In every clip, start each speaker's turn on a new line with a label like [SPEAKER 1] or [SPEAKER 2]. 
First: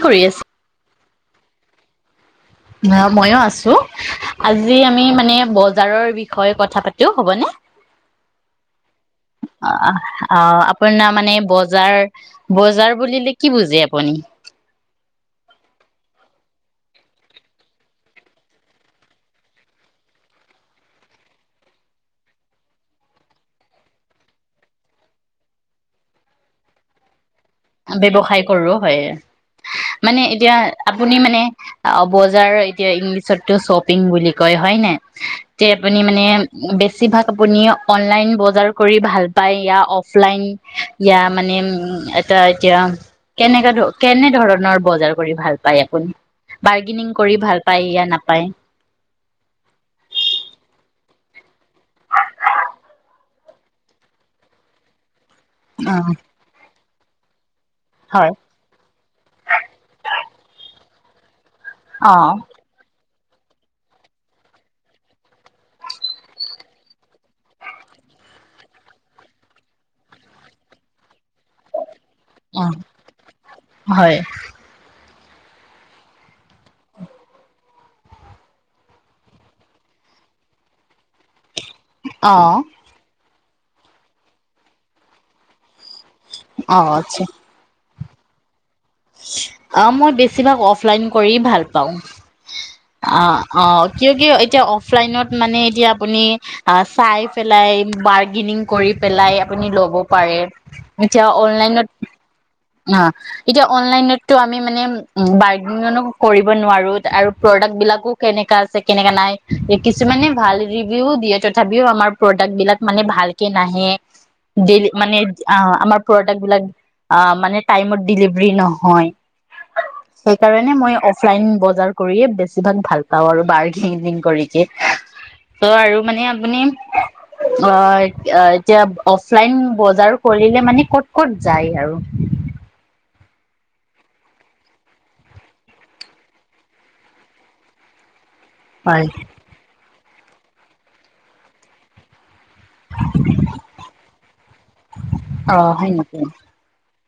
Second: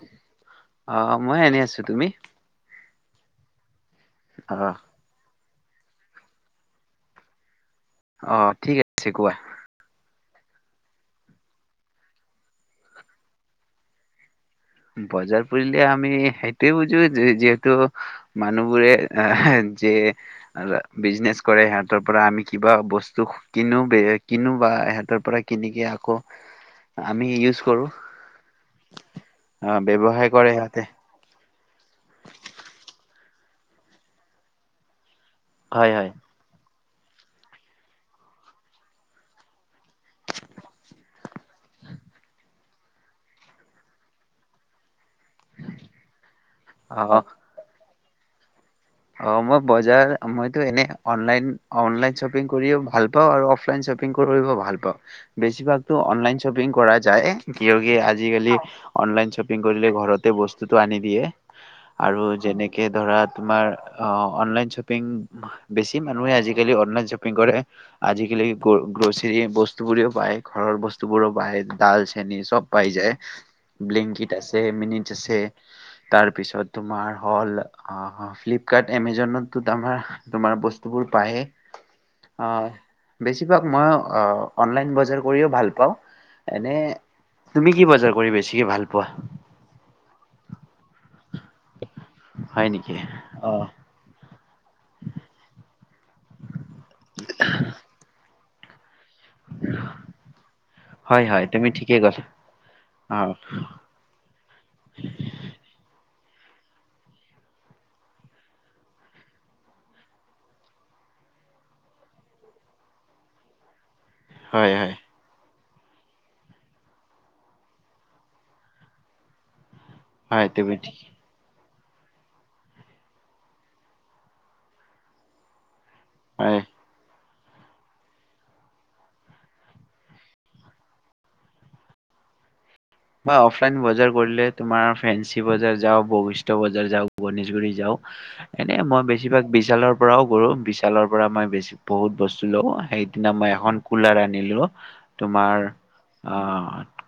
[SPEAKER 1] কি কৰি আছে?
[SPEAKER 2] অ মই আনি আছো তুমি?
[SPEAKER 1] অ মইয়ো আছো?
[SPEAKER 2] অ',
[SPEAKER 1] আজি আমি মানে ব। বজাৰৰ বিষয়ে কথা পাতিও হ'বনে।
[SPEAKER 2] অ ঠিক আছে কোৱা?
[SPEAKER 1] অ আপোনাৰ মানে বজাৰ বজাৰ বুলিলে কি বুজে আপুনি?
[SPEAKER 2] বজাৰ পৰিলে আমি সেইটোৱে বুজো যে যিহেতু মানুহবোৰে এ যে বিজনেচ কৰে সিহঁতৰ পৰা আমি কিবা বস্তু কিনো কিনো বা সিহঁতৰ পৰা কিনিকে আকৌ আমি ই।
[SPEAKER 1] ব্যৱসায় কৰো হয়।
[SPEAKER 2] অ',
[SPEAKER 1] মানে
[SPEAKER 2] ব্যৱসায় কৰে
[SPEAKER 1] এতিয়া
[SPEAKER 2] সিহঁতে।
[SPEAKER 1] আপুনি মানে। মানে অ বজাৰ এতিয়া ইংলিছতটো শ্বপিং বুলি কয় হয় ন। যে
[SPEAKER 2] হয়
[SPEAKER 1] আপুনি
[SPEAKER 2] হয়।
[SPEAKER 1] মানে বেছি? বেছিভাগ আপুনি অনলাইন বজাৰ কৰি ভাল পায় ইয়। অফ লাইন ইয়া। মানে উ। এ এতিয়া কেনেকা ধ কেনে ধৰণৰ বজাৰ। ভুনি বাৰ্গেনিং
[SPEAKER 2] অ',
[SPEAKER 1] কৰি ভাল পায় ইয় ন। পায়।
[SPEAKER 2] অ মই বজাৰ মইতো এনে অনলাইন অনলাইন শ্বপিং কৰিও ভাল পাওঁ আৰু অফলাইন শ্বপিং কৰিও ভাল পাওঁ? বেছিভাগতো
[SPEAKER 1] অ'।
[SPEAKER 2] অনলাইন শ্বপিং কৰাত। যায়। কিয় কি
[SPEAKER 1] হয়
[SPEAKER 2] আজিকালি অনলাইন শ্বপিং কৰিলে ঘৰতে বস্তু? আনি দিয়ে।
[SPEAKER 1] অ
[SPEAKER 2] আৰু যেনেকে ধৰা। তোমাৰ? অ অনলাইন শ্বপিং বেছি মানুহে আজিকালি অনলাইন শ্বপিং কৰে আজিকালি গ্ৰচৰী বস্তু বোৰেও পায় ঘৰৰ বস্তুবোৰও? ডাল চেনি চব
[SPEAKER 1] অ
[SPEAKER 2] পাই যায়
[SPEAKER 1] হয়
[SPEAKER 2] ব্লিংকিত আছে মিন। তাৰপিছত তোমাৰ হল ফ কাৰ্ট এমেজনতো ত আমাৰ তোমাৰ বস্তুবোৰ পায়ে
[SPEAKER 1] অ
[SPEAKER 2] আহ বেছিভাগ মই অনলাইন বজাৰ কৰিও ভাল পাওঁ এনে
[SPEAKER 1] অ
[SPEAKER 2] তুমি কি বজাৰ কৰি বেছিকে ভাল পোৱা
[SPEAKER 1] আহ মই বেছিভাগ অফলাইন কৰি ভাল পাওঁ
[SPEAKER 2] হয় নেকি?
[SPEAKER 1] অ অকে কি এতিয়া অফলাইনত মানে এতিয়া আপুনি চাই পেলাই গিনিং কৰি পেলাই আপুনি লব পাৰে
[SPEAKER 2] হয়
[SPEAKER 1] এতিয়া
[SPEAKER 2] হয় তুমি
[SPEAKER 1] অনলাইন
[SPEAKER 2] ঠিকেই ক'লা অ
[SPEAKER 1] এতিয়া অনলাইনটো আমি মানে ব কৰিব নোৱাৰো আৰু প্ৰডাক্ট বিলাকো কেনেকা আছে কেনেকা নাই কিছুমানে ভাল ৰিভিও দিয়ে তথাপিও আমাৰ প্ৰডাক্ট বিলাক মানে ভালকে নাহে।
[SPEAKER 2] হয়
[SPEAKER 1] ডেলি
[SPEAKER 2] হয়
[SPEAKER 1] মানে অ আমাৰ প্ৰডাক্ট বিলাক অ মানে টাইমত ডেলিভাৰী নহয়।
[SPEAKER 2] হয়
[SPEAKER 1] সেইকাৰণে
[SPEAKER 2] তুমি
[SPEAKER 1] মই
[SPEAKER 2] ঠিক
[SPEAKER 1] অফলাইন বজাৰ কৰিয়ে বেছি ভাগ ভাল পাওঁ আৰু বাৰ্গেনিং কৰি যে ত আৰু মানে
[SPEAKER 2] হয়
[SPEAKER 1] আপুনি অ এতি এতিয়া অফলাইন বজাৰ কৰিলে মানে ক'ত ক'ত যায় আৰু
[SPEAKER 2] মই অফলাইন বজাৰ কৰিলে তোমাৰ ফেনচি বজাৰ যাও বশিষ্ট বজাৰ যাও গণেশগুৰি যাও এনেই
[SPEAKER 1] হয়
[SPEAKER 2] মই বেছিভাগ বিশালৰ পৰাও কৰো বিশালৰ পৰা মই বেছি বহুত বস্তু লও সেইদিনা মই এখন কুলাৰ আনিলো
[SPEAKER 1] অ
[SPEAKER 2] তোমাৰ
[SPEAKER 1] হয় নেকি
[SPEAKER 2] অ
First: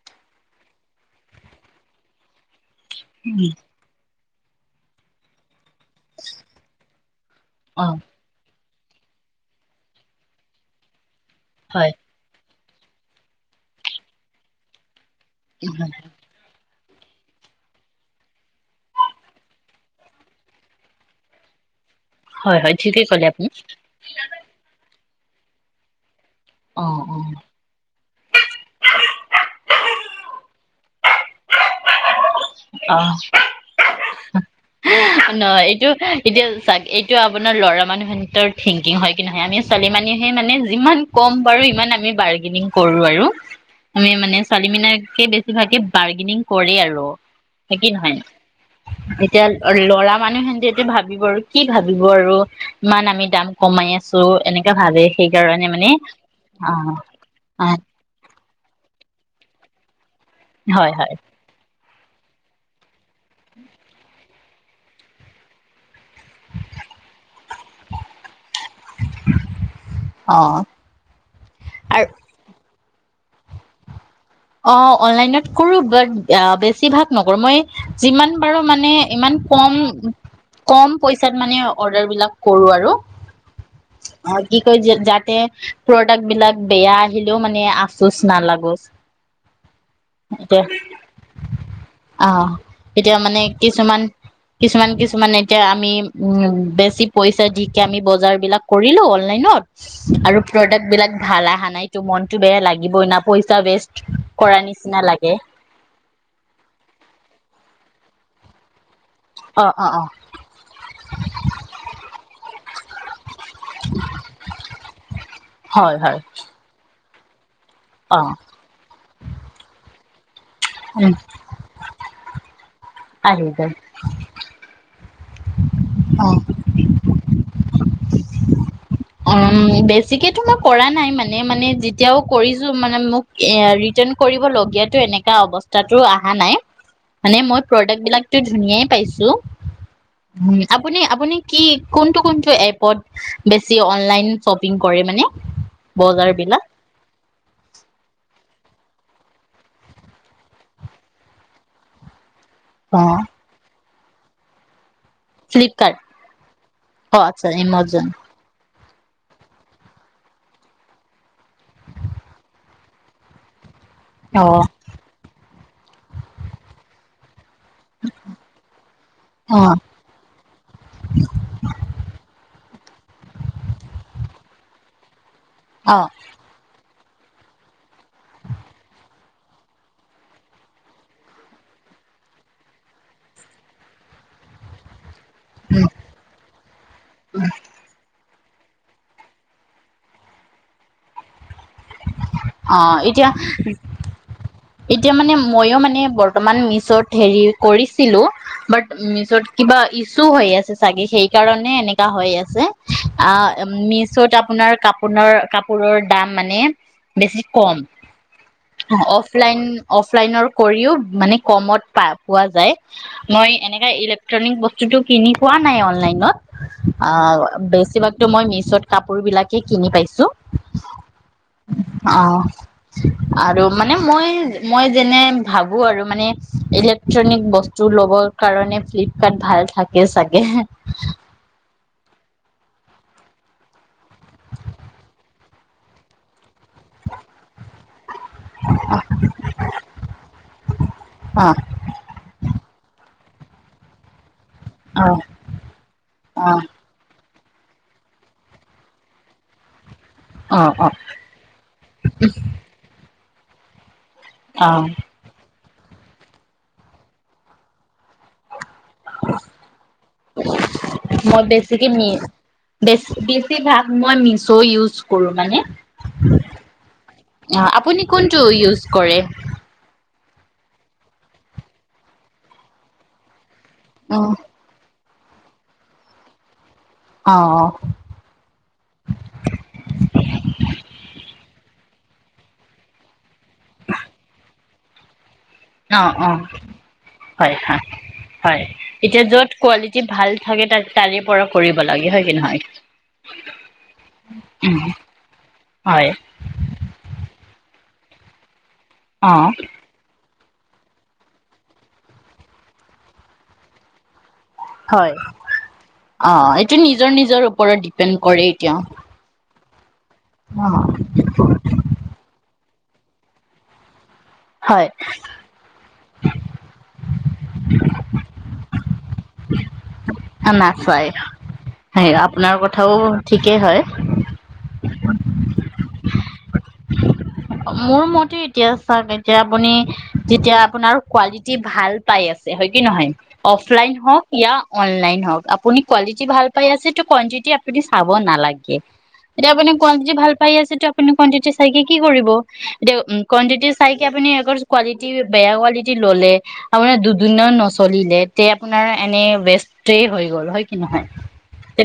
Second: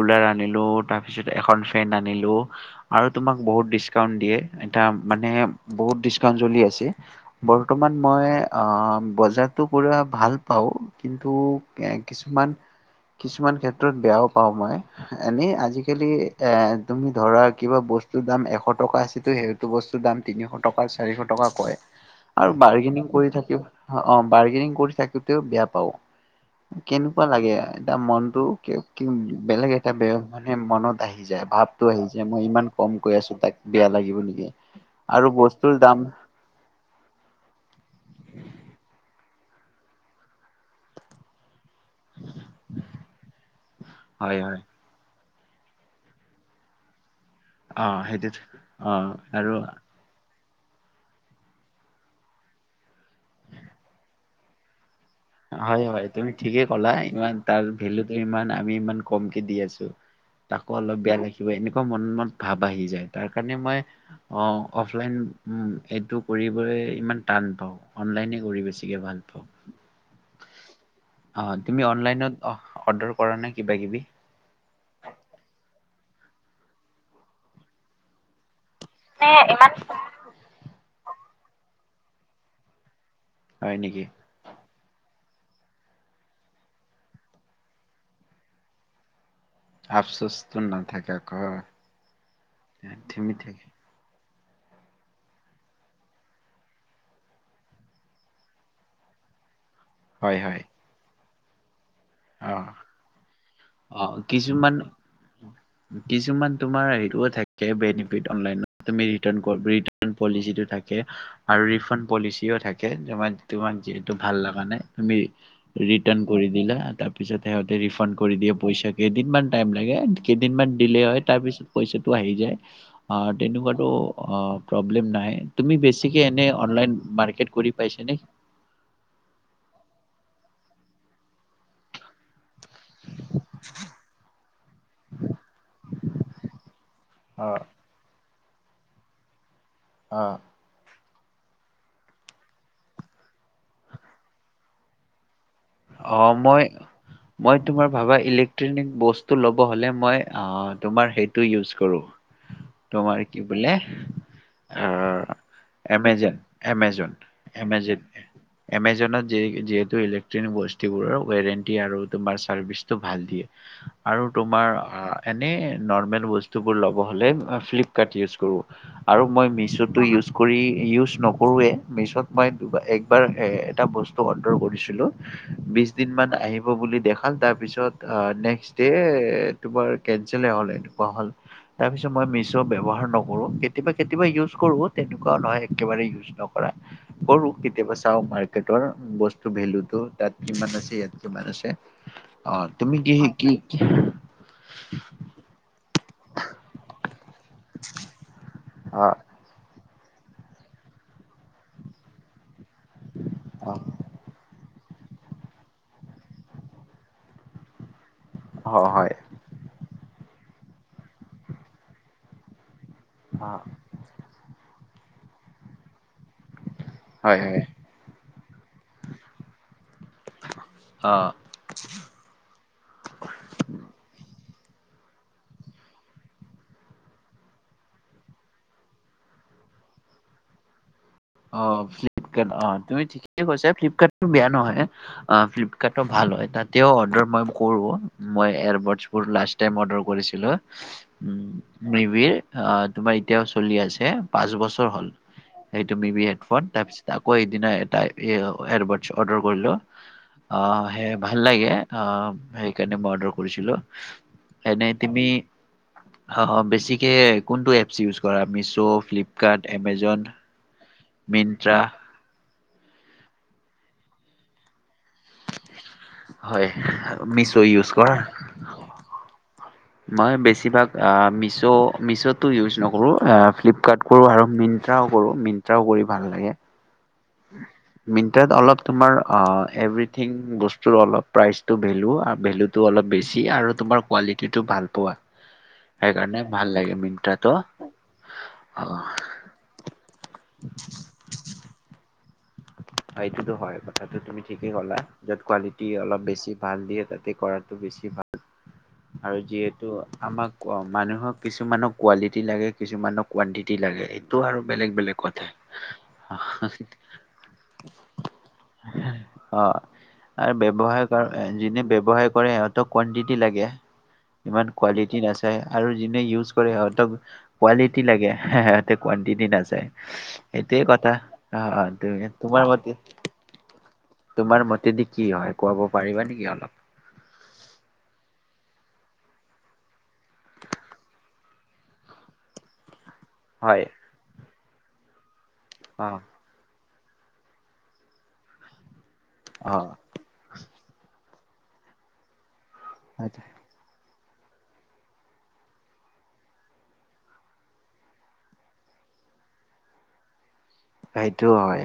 [SPEAKER 2] কুলাৰ আনিলো তাৰ পিছত এখন ফেন আনিলো আৰু তোমাক বহুত ডিচকাউণ্ট দিয়ে এতা মানে বহুত ডিচকাউন্ চলি আছে।
[SPEAKER 1] অ
[SPEAKER 2] বৰ্তমান মই অ বজাৰটো কৰি ভাল পাওঁ কিন্তু
[SPEAKER 1] হয়
[SPEAKER 2] এ কিছুমান কিছুমান ক্ষেত্ৰত বেয়াও পাওঁ মই এনেই আজিকালি এ তুমি ধৰা কিবা বস্তুৰ দাম এশ টকা আছে সেইটো বস্তুৰ দাম তিনিশ টকা চাৰিশ টকা কয়। আৰু
[SPEAKER 1] হয় হয়
[SPEAKER 2] বাৰ্গেনিং
[SPEAKER 1] ঠিকেই ক'লে
[SPEAKER 2] কৰি
[SPEAKER 1] আপুনি
[SPEAKER 2] থাকি অ বাৰ্গেনিং কৰি থাকি তেও বেয়া পাও
[SPEAKER 1] অ
[SPEAKER 2] কেনেকুৱা
[SPEAKER 1] অ
[SPEAKER 2] লাগে এতিয়া মনটো কি বেলেগে এ বে মানে মনত আহি যায় ভাৱতো আহি যায় মই ইমান কম
[SPEAKER 1] অ
[SPEAKER 2] কৈ আছো তাক বেয়া লাগিব নেকি আৰু
[SPEAKER 1] নহ
[SPEAKER 2] বস্তুৰ
[SPEAKER 1] এইটো
[SPEAKER 2] দাম
[SPEAKER 1] এতিয়া চাওক এইটো আপোনাৰ লৰা মানুহৰ ভিতৰত থিংকিং হয় নহে আমি ছোৱালী মানুহে মানে যিমান কম কৰে ইমান আমি বাৰ্গেনিং কৰোৱে ন আৰু আমি মানে
[SPEAKER 2] হয় হয়
[SPEAKER 1] ছোৱালী মানে বেছি কিভাগে বাৰ্গেনিং কৰে আৰু হয়
[SPEAKER 2] অ
[SPEAKER 1] কি নহয়
[SPEAKER 2] সেইটো অ
[SPEAKER 1] এতিয়া
[SPEAKER 2] আৰু
[SPEAKER 1] ল'ৰা মানুহে যিহেতু ভাৱিব আৰু কি ভাৱিব আৰু ইমান আমি দাম কমাই আছো এনেকা ভাৱে
[SPEAKER 2] হয় হয় তুমি ঠিকেই ক'লা ইমান তাৰ
[SPEAKER 1] অ
[SPEAKER 2] ভেলু ত ইমান আমি ইমান কমকে দি আছো। তাকো
[SPEAKER 1] হয়
[SPEAKER 2] অলপ
[SPEAKER 1] হয়
[SPEAKER 2] বেয়া লাগিব এনেকোৱা মন মত ভাৱ আহি যায় তাৰ কাৰণে মই অফলাইন এইটো কৰিবলৈ ইমান টান পাওঁ অনলাইনে কৰি বেছিকে ভাল পাওঁ।
[SPEAKER 1] অ
[SPEAKER 2] অ তুমি
[SPEAKER 1] আৰু
[SPEAKER 2] অনলাইনত অ অৰ্ডাৰ কৰা নাই কিবা কিবি
[SPEAKER 1] অ অনলাইনত কৰো বাট বেছিভাগ নকৰো মই যিমান পাৰো মানে
[SPEAKER 2] মানে
[SPEAKER 1] ইমানেই
[SPEAKER 2] ইমান
[SPEAKER 1] কম কম পইচা মানে অৰ্ডাৰ বিলাক কৰো আৰু
[SPEAKER 2] হয় নেকি
[SPEAKER 1] আৰু কি কৈ জাত প্ৰডাক্ট বিলাক বেয়া আহিলেও মানে আফোচ নালাগোচ
[SPEAKER 2] আফচস্ত
[SPEAKER 1] এতিয়া
[SPEAKER 2] নাথাকে আকৌ
[SPEAKER 1] আহ এতিয়া
[SPEAKER 2] ধুমি
[SPEAKER 1] মানে
[SPEAKER 2] থাকে
[SPEAKER 1] কিছুমান কিছুমান কিছুমান এতিয়া আমি উ বেছি পইচা দিকে আমি বজাৰ বিলাক কৰিলো অনলাইনত আৰু
[SPEAKER 2] হয় হয়
[SPEAKER 1] প্ৰডাক্ট বিলাক ভাল অহা নাই টো মনতটো বেয়া
[SPEAKER 2] অ'
[SPEAKER 1] লাগিবই না পইচা বেষ্ট
[SPEAKER 2] অ কিছুমান কিছুমান তোমাৰ হেৰিটোও থাকে বেনিফিট অ অনলাইন তুমি ৰিটাৰ্ণ
[SPEAKER 1] অ অ অ
[SPEAKER 2] পলিচিটো থাকে আৰু ৰিফাণ্ড পলিচিও থাকে তোমাক যিহেতু ভাল লগা নাই তুমি
[SPEAKER 1] হয় হয়
[SPEAKER 2] ৰিটাৰ্ণ কৰি দিলা। তাৰপিছত সিহঁ ৰিফাণ্ড
[SPEAKER 1] অ
[SPEAKER 2] কৰি দিয়ে পইচা কেইদিনমান টাইম লাগে। কেইদিনমান দিলে
[SPEAKER 1] উম
[SPEAKER 2] হয় তাৰ পিছত পইচাটো আহি যায়।
[SPEAKER 1] আহি যায়
[SPEAKER 2] তেনেকুৱা তো অ পবলেম প্ৰব্লেম নাই। তুমি
[SPEAKER 1] অ
[SPEAKER 2] এনেকে অনলাইন মাৰ্কেট, পাইছা নে?
[SPEAKER 1] উম বেছিকে তো মই কৰা নাই মানে মানে যেতিয়াও কৰি। মোৰ মানে মোক এই ৰিটান কৰিবলগীয়া অবস্তাটো অহা নাই। মানে
[SPEAKER 2] অ
[SPEAKER 1] মই প্ৰদাৰ্গ বিলাক টো ধুনীয়াই পাইছো
[SPEAKER 2] অ
[SPEAKER 1] উম আপুনি? আপুনি কি কোনটো কোনটো এপত বেছি অনলাইন শ্বপিং কৰে মানে?
[SPEAKER 2] অ
[SPEAKER 1] বজাৰ
[SPEAKER 2] মই
[SPEAKER 1] বিলাক
[SPEAKER 2] মই তোমাৰ ভাবা ইলেক্ট্ৰন ইলেকট্ৰনিক ল'ব হ'লে মই ক তোমাৰ সেইটো ইউচ কৰো। তোমাৰ
[SPEAKER 1] অ',
[SPEAKER 2] কি বোলে? অ
[SPEAKER 1] ফ্লিপকাৰ্ট
[SPEAKER 2] এমেজন এমেজন
[SPEAKER 1] অ', আচ্ছা
[SPEAKER 2] এমেজন
[SPEAKER 1] এমাজন
[SPEAKER 2] এমেজনত যিহেতু ইলেক বস্তুবোৰৰ ৱাৰান্টি আৰু তোমাৰ চাৰ্ভিচটো ভাল দিয়ে আৰু
[SPEAKER 1] অ',
[SPEAKER 2] তোমাৰ? এনেই নৰ্মেল বস্তুবোৰ ল'ব হ'লে ফ্লিপকাৰ্ট ইউজ কৰোঁ আৰু মই
[SPEAKER 1] অ',
[SPEAKER 2] মিছ'টো ইউজ কৰি ইউজ নকৰোঁৱেই মিছ'ত মই, একবাৰ এটা বস্তু অৰ্ডাৰ কৰিছিলোঁ বিশ
[SPEAKER 1] অ',
[SPEAKER 2] দিন মান আহিব বুলি দেখাই খাল তাৰপিছত নেক্সট ডে তোমাৰ কেনচেলহে হ'ল এনেকুৱা হ'ল তাৰপিছত মই মিছ্ব' ব্যৱহাৰ নকৰোঁ কেতিয়াবা কেতিয়াবা ইউজ কৰোঁ। তেনেকুৱাও নহয়
[SPEAKER 1] উম,
[SPEAKER 2] একেবাৰে ইউজ নকৰা কৰো কেতিয়াবা চাও। টৰ বস্তু ভেলুটো তাত কিমান আছে ইয়াত কিমান আছে।
[SPEAKER 1] অ
[SPEAKER 2] তুমি কি
[SPEAKER 1] এতিয়া
[SPEAKER 2] কি কি
[SPEAKER 1] এতিয়া মানে মইয়ো মানে বৰ্তমান মিছ্বত হেৰি কৰিছিলো বাট নিজত কিবা চু হৈ আছে চাগে সেই কাৰণে এনেকা হৈ আছে। আ মিচত আপোনাৰ কাপ আপোনাৰ কাপোৰৰ দাম মানে বেছি কম।
[SPEAKER 2] অ হয়
[SPEAKER 1] অফলাইন অফ অফলাইনৰ কৰিও মানে কমত পা পোৱা যায়। মই
[SPEAKER 2] অ
[SPEAKER 1] এনেকা ইলেক্ট্ৰনিক বস্তু বস্তুটো কিনি পোৱা নাই অনলাইনত। অ
[SPEAKER 2] হয় হয়
[SPEAKER 1] বেছিভাগতো মই মিছ পিছত কাপোৰ বিলাকে কিনি পাইছে।
[SPEAKER 2] অহ
[SPEAKER 1] অ আৰু মানে মই মই যেনে ভাবোঁ আৰু মানে ইলেক্ট্ৰনিক বস্তু লবৰ কাৰণে ফ্লিপকাৰ্ট ভাল থাকে চাগে।
[SPEAKER 2] অ ফ্লিপকাৰ্ট অ তুমি ঠিকে কৈছা ফ্লিপকাৰ্টত। বেয়া নহয় অ ফ্লিপকাৰ্টো ভাল হয় তাতেও অৰ্ডাৰ মই কৰোঁ। মই এয়াৰবছোৰ লাৰ্চ টাইম অৰ্ডাৰ কৰিছিলোঁ
[SPEAKER 1] অ
[SPEAKER 2] মিভিৰ তোমাৰ। এতিয়াও চলি আছে পাঁচ বছৰ হ'ল
[SPEAKER 1] অ
[SPEAKER 2] সে বি বি
[SPEAKER 1] অ
[SPEAKER 2] হেডফোন তাইপ চি পা। আকৌ সেইদিনা এটা এয়াৰবডছ অৰ্ডাৰ কৰিলোঁ। অ সেই ভাল লাগে অ সেইকাৰণে মৰ্ডাৰ কৰিছিলোঁ।
[SPEAKER 1] অ
[SPEAKER 2] এনেই তিমি। অ অ বেছিকে কোনটো এপছ ইউজ কৰা। ত ফ্লিপকাৰ্ট এমেজন
[SPEAKER 1] মই
[SPEAKER 2] মিন্ত্ৰা
[SPEAKER 1] বেছিকে মি। বেছ বেছি ভাগ মই মিছ ইউজ। কৰোঁ মানে
[SPEAKER 2] হয় মিছ' ইউজ
[SPEAKER 1] আপুনি
[SPEAKER 2] কৰা?
[SPEAKER 1] কোনটো ইউজ কৰে।
[SPEAKER 2] মই বেছিভাগ মিছ মিছতো ইউজ নকৰোঁ। ফ্লিপকাৰ্ট
[SPEAKER 1] অ
[SPEAKER 2] কৰোঁ আৰু মিন্ত্ৰাও। কৰোঁ মিন্ত্ৰাও কৰি ভাল লাগে।
[SPEAKER 1] অ অ
[SPEAKER 2] মিন্ত্ৰাত অলপ তোমাৰ অ এভ্ৰীথিং বস্তুৰ অলপ প্ৰাইচটো। ভেলু ভেলুটো অলপ বেছি আৰু তোমাৰ কুৱালিটিটো ভাল পোৱা।
[SPEAKER 1] অ অ
[SPEAKER 2] সেইকাৰণে ভাল লাগে মিন্ত্ৰাটো
[SPEAKER 1] হয়
[SPEAKER 2] অ
[SPEAKER 1] হয় হয় এতিয়া য'ত কোৱালিটি ভাল থাকে তাৰে পৰা কৰিব লাগে হয়। কি নহয়।
[SPEAKER 2] এইটোতো হয় কথাটো তুমি ঠিকেই
[SPEAKER 1] উম,
[SPEAKER 2] কলা য'ত কোৱালিটি
[SPEAKER 1] হয়,
[SPEAKER 2] অলপ বেছি ভাল দিয়ে তাতে কৰা। টো বেছি ভাল আৰু
[SPEAKER 1] অ',
[SPEAKER 2] যিহেতু আমাক ক মানুহক কিছুমানৰ কোৱালিটি লাগে কিছুমানৰ কুৱাণ্টিটি লাগে টো আৰু বেলেগ
[SPEAKER 1] হয়,
[SPEAKER 2] বেলেগ কথা
[SPEAKER 1] অ', এইটো নিজৰ নিজৰ ওপৰত ডিপেণ্ড কৰে এতিয়া
[SPEAKER 2] অ আৰু
[SPEAKER 1] অ',
[SPEAKER 2] ব্যৱসায় কৰে যোনে ব্যৱসায় কৰে সিহঁত কুৱাণ্টিটি লাগে ইমান
[SPEAKER 1] হয়,
[SPEAKER 2] কোৱালিটি নাচায় আৰু যোনে ইউজ কৰে সিহঁতক কোৱালিটি লাগে সিহঁতে কোৱাণ্টিটি নাচায় সেইটোৱে
[SPEAKER 1] নাচাই
[SPEAKER 2] কথা অ অ
[SPEAKER 1] সেই
[SPEAKER 2] তুমিও
[SPEAKER 1] কথাও [unintelligible] ঠিকেই হয়
[SPEAKER 2] তোমাৰ মতেদি কি হয় কব পাৰিবা নেকি অলপ
[SPEAKER 1] মোৰ মতে এতিয়া চাওক এতিয়া আপুনি যেতিয়া আপোনাৰ কোৱালিটি ভাল পাই আছে হয় কি নহয়
[SPEAKER 2] হয়
[SPEAKER 1] অফলাইন হওক ইয়া অনলাইন হওক আপুনি
[SPEAKER 2] অ
[SPEAKER 1] কোৱালিটি ভাল পাই আছে ত কোৱাণ্টিটী আপুনি চাব নালাগে এতিয়া আপোনি
[SPEAKER 2] অ
[SPEAKER 1] কোৱাণ্টিটি ভাল পায় আছেে ত আপোনি কোৱাণ্টিটি চাই কি কৰিব দে কোৱাণ্টিটি চাই আপুনি কোৱালিটি বেয়া কোৱালিটি ললে আপোনাৰ দুদিন নচলিলে তে আপোনাৰ এনে ৱেষ্টেই হৈ গ'ল হয় কি নহয়
[SPEAKER 2] সেইটো হয়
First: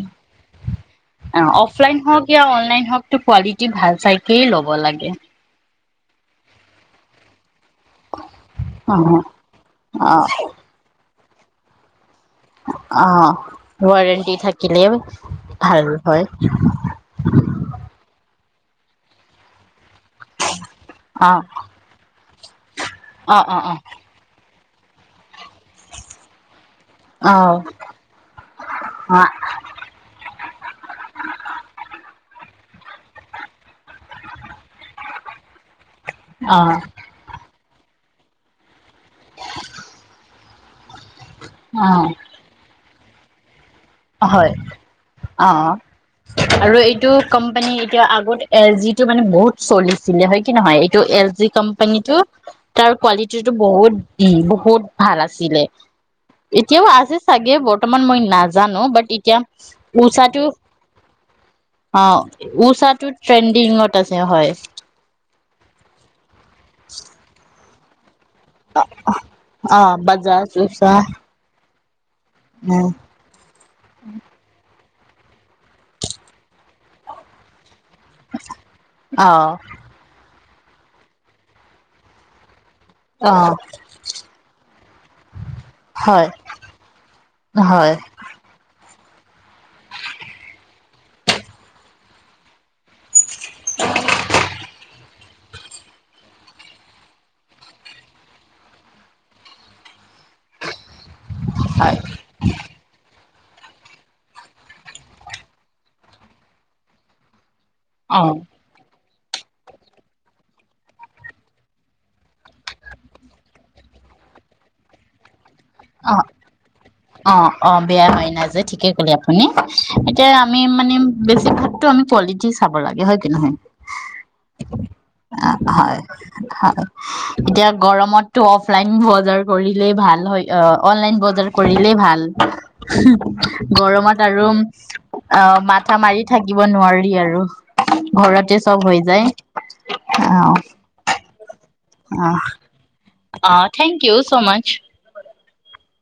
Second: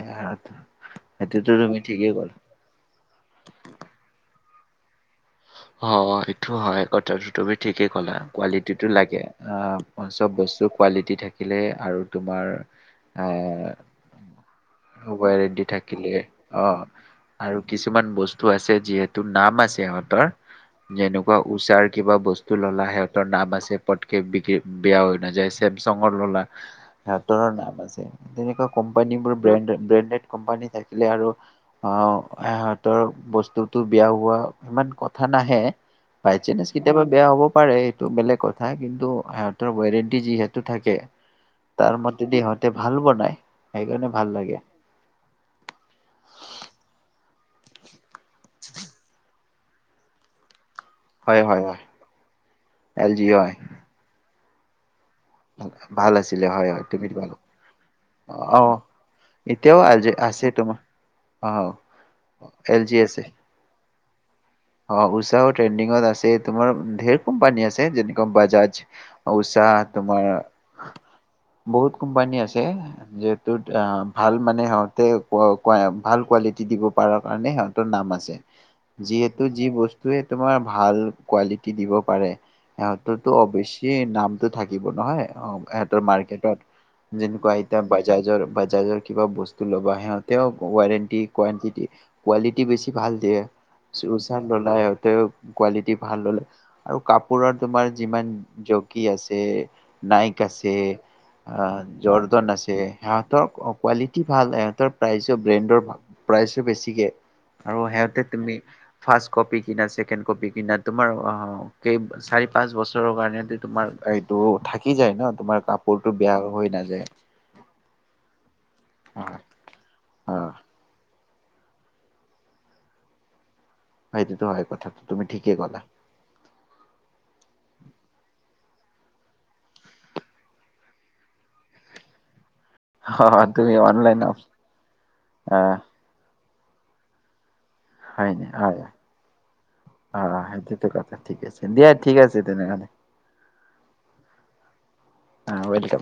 [SPEAKER 2] সেইটোতো তুমি
[SPEAKER 1] অফলাইন
[SPEAKER 2] ঠিকেই
[SPEAKER 1] হওক
[SPEAKER 2] ক'লা
[SPEAKER 1] অনলাইন হওক কোৱালিটি ভাল চাই কি ল'ব লাগে [unintelligible] [unintelligible]
[SPEAKER 2] অ অ এইটো হয় কথা তুমি ঠিকে ক'লা কোৱালিটি টো
[SPEAKER 1] অ
[SPEAKER 2] লাগে অ চব বস্তু কোৱালিটি থাকে থাকিলে আৰু তোমাৰ
[SPEAKER 1] অ ৱাৰেণ্টি থাকিলে
[SPEAKER 2] ৱাৰেণ্টি
[SPEAKER 1] ভাল
[SPEAKER 2] থাকিলে
[SPEAKER 1] হয়
[SPEAKER 2] অ আৰু কিছুমান বস্তু তো আছে যিহেতো নাম আছে সিহঁতৰ
[SPEAKER 1] অ
[SPEAKER 2] যেনেকুৱা উষাৰ কিবা বস্তু ললা সিহঁতৰ
[SPEAKER 1] অ
[SPEAKER 2] নাম
[SPEAKER 1] অ অ
[SPEAKER 2] আছে পটককে বিক্ৰী বেয়া হয় নাই যায় চেমচংৰ ললা?
[SPEAKER 1] অ
[SPEAKER 2] সিহতৰৰ নাম আছে তেনেকুৱা কোম্পানী
[SPEAKER 1] অ
[SPEAKER 2] বোৰ ব্ৰেড ব্ৰেণ্ডেড কোম্পানী থাকিলে আৰু অ সহ। বস্তুটো বেয়া হোৱা ইমান কথা। নাহে। বাইচাচন কেতিয়াবা বেয়া হ'ব। পাৰে এইটো বেলেগ কথা কিন্তু? সিহঁতৰ ৱাৰেণ্টি যিহেতু। টো থাকে।
[SPEAKER 1] অ
[SPEAKER 2] তাৰ মতে দি সিহঁতে। ভাল বনাই।
[SPEAKER 1] হয় অ আৰু এইটো? কোম্পানী এতিয়া আগত এ যিটো মানে বহুত চলিছিলে হয় কি নহয়। এল
[SPEAKER 2] হয়
[SPEAKER 1] জি
[SPEAKER 2] হয় হয়
[SPEAKER 1] কোম্পানী তটো তাৰ
[SPEAKER 2] এল জি
[SPEAKER 1] কোৱালিটি টো
[SPEAKER 2] হয়
[SPEAKER 1] বহুত দি। ফুত। ভাল আছিলে
[SPEAKER 2] ভাল আছিলে হয় হয়
[SPEAKER 1] এতিয়াও
[SPEAKER 2] তুমি
[SPEAKER 1] আছে
[SPEAKER 2] ভাল
[SPEAKER 1] চাগে বৰ্তমান মই নাাজো।
[SPEAKER 2] অ
[SPEAKER 1] জানো বাট এতিয়া
[SPEAKER 2] এতিয়াও আজি
[SPEAKER 1] উষাটো
[SPEAKER 2] আছে তোমাৰ অ
[SPEAKER 1] অ
[SPEAKER 2] এল জি
[SPEAKER 1] ষাটো
[SPEAKER 2] আছে
[SPEAKER 1] ট্ৰেণ্ডিঙত। তাছে হয়।
[SPEAKER 2] অ উষাও ট্ৰেণ্ডিঙত আছে তোমাৰ ধঢেৰ কোম্পানী আছে? সেই জিনি। ম বাজাজ উষা
[SPEAKER 1] অ
[SPEAKER 2] তোমাৰ?
[SPEAKER 1] বাজাজ উষা
[SPEAKER 2] বহুত। কোম্পানী আছে
[SPEAKER 1] উম
[SPEAKER 2] যটোত ভাল মানে হক। তা ভাল কোৱালিটি দিব পৰাৰ কাৰণে হল। নাম আছে
[SPEAKER 1] অ
[SPEAKER 2] যিহেতু। যি বস্ত তমাৰ ভাল কি দিব পাৰে? ইহঁতৰো
[SPEAKER 1] অ
[SPEAKER 2] অৱশ্যে নামতো থাকিব নহয় অ ইহঁতৰ
[SPEAKER 1] হয়
[SPEAKER 2] মাৰ্কেটত যেনেকুৱা এতিয়া
[SPEAKER 1] হয়
[SPEAKER 2] বাজাজৰ বাজাজৰ। কিবা বস্তু ল'বা সিহঁতে ৱাৰেণ্টি কোৱণ্টিটি কোৱালিটি বেছি ভাল দিয়ে? চচাৰ ললাই সিহঁতেও কোৱালিটি ভাল ললে আৰু কাপোৰৰ তোমাৰ যিমান জকি আছে নাইক আছে? অ
[SPEAKER 1] হয়
[SPEAKER 2] জৰ জৰ ন আছে হাত। সহঁতৰ কোৱালিটি ভালহঁতৰ প্ৰাইচো ব্ৰেণ্ডৰাল প্ৰাইচো বেছিকে? আৰু
[SPEAKER 1] অ
[SPEAKER 2] সিহঁতে তুমি। ফাৰ্ষট কপি কিনা ছেকেণ্ড কপি কিনা তোমাৰ অ কেই চাৰি পাঁচ বছৰৰ কাৰণো তোমাৰ এইটো থাকি যায় ন তোমাৰ? কাপোৰটো
[SPEAKER 1] অ
[SPEAKER 2] বেয়া হৈ নাযায়।
[SPEAKER 1] অ অ বেয়া হয় নাই যে ঠিকে কলে আপুনি? যে
[SPEAKER 2] অ
[SPEAKER 1] আমি মানে। বেছি ভাগতো আমি কোৱালিটি চাব লাগে হয় কি নহয়?
[SPEAKER 2] সেইটোতো হয় কথাটো তুমি
[SPEAKER 1] অ
[SPEAKER 2] ঠিকেই ক'লা
[SPEAKER 1] হয়, হয় এতিয়া গৰমত টো অফলাইন বজাৰ কৰিলেই ভাল হয়। অ অনলাইন বজাৰ কৰিলেই ভাল।
[SPEAKER 2] অ তুমি অনলাইন
[SPEAKER 1] গৰমত আৰু অ
[SPEAKER 2] হয়
[SPEAKER 1] মাথা মাৰি থাক থাকিব নোৱাৰি আৰু
[SPEAKER 2] হয় নে
[SPEAKER 1] ঘৰতে চব
[SPEAKER 2] হয়,
[SPEAKER 1] হৈ যায়
[SPEAKER 2] অ সেইটোতো কথা ঠিক আছে দিয়া। ঠিক
[SPEAKER 1] অ
[SPEAKER 2] আছে তেনেহ'লে।
[SPEAKER 1] অ থেংক ইউ ছ' মচ।
[SPEAKER 2] অ ৱেলকাম।